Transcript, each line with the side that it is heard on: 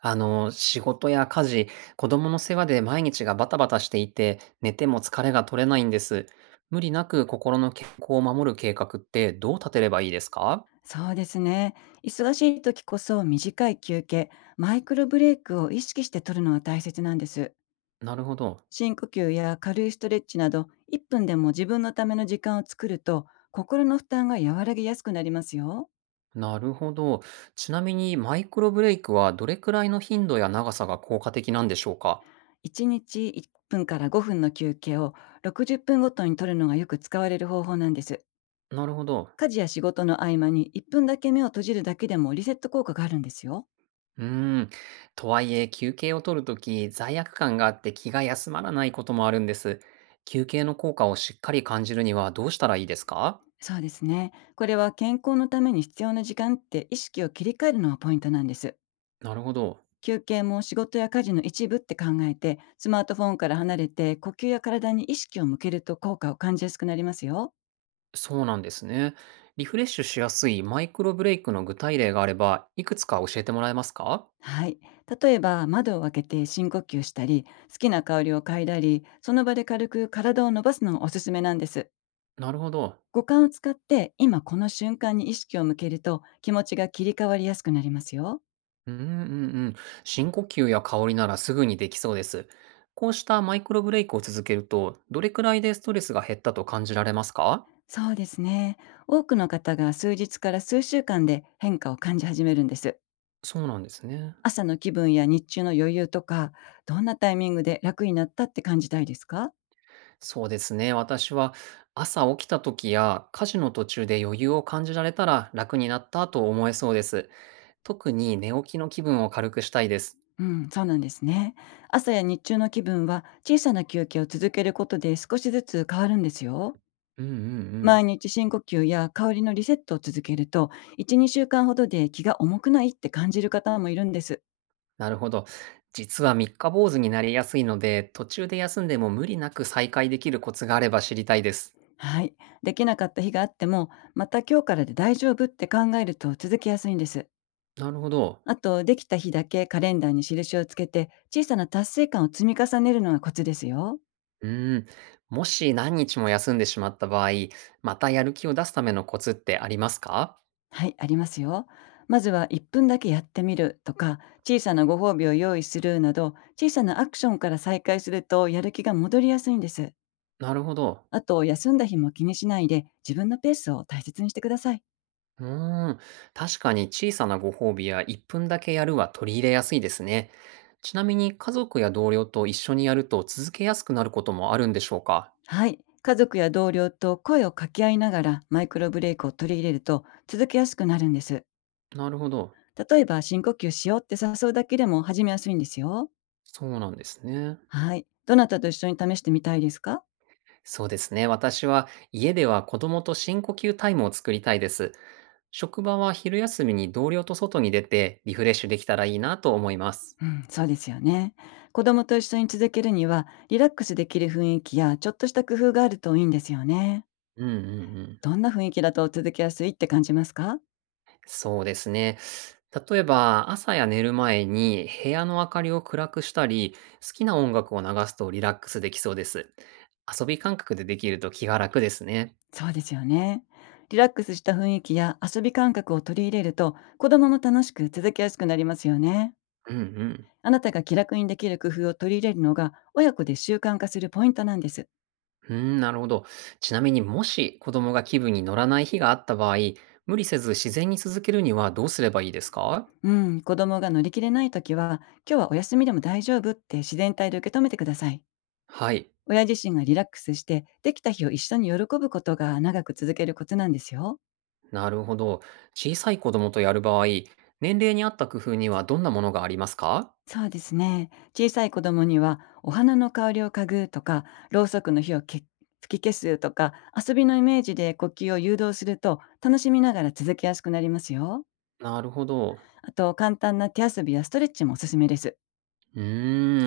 right: 仕事や家事、子供の世話で毎日がバタバタしていて、寝ても疲れが取れないんです。無理なく心の健康を守る計画ってどう立てればいいですか？
left: そうですね。忙しい時こそ短い休憩、マイクロブレイクを意識して取るのは大切なんです。
right: なるほど。
left: 深呼吸や軽いストレッチなど、1分でも自分のための時間を作ると、心の負担が和らぎやすくなりますよ。
right: なるほど。ちなみにマイクロブレイクはどれくらいの頻度や長さが効果的なんでしょうか？
left: 1日1分から5分の休憩を60分ごとに取るのがよく使われる方法なんです。
right: なるほど。
left: 家事や仕事の合間に1分だけ目を閉じるだけでもリセット効果があるんですよ。
right: うーん。とはいえ、休憩を取るとき、罪悪感があって気が休まらないこともあるんです。休憩の効果をしっかり感じるにはどうしたらいいですか？
left: そうですね。これは健康のために必要な時間って意識を切り替えるのがポイントなんです。
right: なるほど。
left: 休憩も仕事や家事の一部って考えて、スマートフォンから離れて呼吸や体に意識を向けると効果を感じやすくなりますよ。
right: そうなんですね。リフレッシュしやすいマイクロブレイクの具体例があれば、いくつか教えてもらえますか？
left: はい。例えば窓を開けて深呼吸したり、好きな香りを嗅いだり、その場で軽く体を伸ばすのがおすすめなんです。
right: なるほど。
left: 五感を使って今この瞬間に意識を向けると気持ちが切り替わりやすくなりますよ。
right: うんうんうん。深呼吸や香りならすぐにできそうです。こうしたマイクロブレイクを続けると、どれくらいでストレスが減ったと感じられますか？
left: そうですね。多くの方が数日から数週間で変化を感じ始めるんです。
right: そうなんですね。
left: 朝の気分や日中の余裕とか、どんなタイミングで楽になったって感じたいですか？
right: そうですね。私は朝起きた時や家事の途中で余裕を感じられたら楽になったと思えそうです。特に寝起きの気分を軽くしたいです。
left: うん、そうなんですね。朝や日中の気分は小さな休憩を続けることで少しずつ変わるんですよ。
right: うんうんう
left: 毎
right: ん。
left: 日深呼吸や香りのリセットを続けると、1、2週間ほどで気が重くないって感じる方もいるんです。
right: なるほど。実は三日坊主になりやすいので、途中で休んでも無理なく再開できるコツがあれば知りたいです。
left: はい。できなかった日があっても、また今日からで大丈夫って考えると続けやすいんです。
right: なるほど。
left: あと、できた日だけカレンダーに印をつけて、小さな達成感を積み重ねるのがコツですよ。
right: うーん。もし何日も休んでしまった場合、またやる気を出すためのコツってありますか？
left: はい、ありますよ。まずは1分だけやってみるとか、小さなご褒美を用意するなど、小さなアクションから再開するとやる気が戻りやすいんです。
right: なるほど。
left: あと、休んだ日も気にしないで、自分のペースを大切にしてください。
right: うーん。確かに小さなご褒美や1分だけやるは取り入れやすいですね。ちなみに家族や同僚と一緒にやると続けやすくなることもあるんでしょうか？
left: はい、家族や同僚と声を掛け合いながらマイクロブレイクを取り入れると続けやすくなるんです。
right: なるほど。
left: 例えば深呼吸しようって誘うだけでも始めやすいんですよ。
right: そうなんですね。
left: はい。どなたと一緒に試してみたいですか？
right: そうですね。私は家では子供と深呼吸タイムを作りたいです。職場は昼休みに同僚と外に出てリフレッシュできたらいいなと思います。
left: うん、そうですよね。子供と一緒に続けるには、リラックスできる雰囲気や、ちょっとした工夫があるといいんですよね。
right: うんうんうん。
left: どんな雰囲気だと続けやすいって感じますか？
right: そうですね。例えば朝や寝る前に部屋の明かりを暗くしたり、好きな音楽を流すとリラックスできそうです。遊び感覚でできると気が楽ですね。
left: そうですよね。リラックスした雰囲気や遊び感覚を取り入れると、子供も楽しく続けやすくなりますよね。
right: うんうん。
left: あなたが気楽にできる工夫を取り入れるのが、親子で習慣化するポイントなんです。
right: うーん、なるほど。ちなみにもし子供が気分に乗らない日があった場合、無理せず自然に続けるにはどうすればいいですか？
left: うん、子供が乗り切れないときは、今日はお休みでも大丈夫って自然体で受け止めてください。
right: はい。
left: 親自身がリラックスして、できた日を一緒に喜ぶことが長く続けるコツなんですよ。
right: なるほど。小さい子供とやる場合、年齢に合った工夫にはどんなものがありますか？
left: そうですね。小さい子供には、お花の香りを嗅ぐとか、ろうそくの火をけ吹き消すとか、遊びのイメージで呼吸を誘導すると、楽しみながら続けやすくなりますよ。
right: なるほど。
left: あと、簡単な手遊びやストレッチもおすすめです。
right: う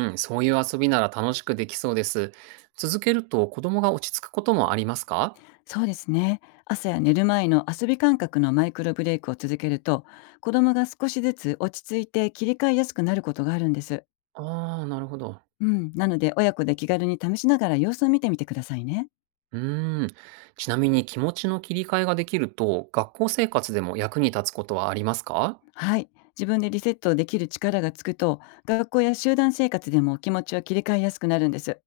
right: ーん、そういう遊びなら楽しくできそうです。続けると子供が落ち着くこともありますか？
left: そうですね。朝や寝る前の遊び感覚のマイクロブレイクを続けると、子供が少しずつ落ち着いて切り替えやすくなることがあるんです。
right: ああー、なるほど。
left: うん、なので親子で気軽に試しながら様子を見てみてくださいね。
right: うーん。ちなみに気持ちの切り替えができると、学校生活でも役に立つことはありますか？
left: はい。自分でリセットできる力がつくと、学校や集団生活でも気持ちを切り替えやすくなるんです。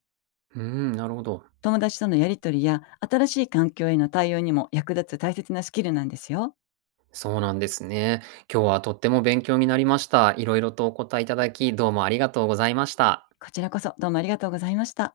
right: うーん、なるほど。
left: 友達とのやりとりや新しい環境への対応にも役立つ大切なスキルなんですよ。
right: そうなんですね。今日はとっても勉強になりました。いろいろとお答えいただき、どうもありがとうございました。
left: こちらこそどうもありがとうございました。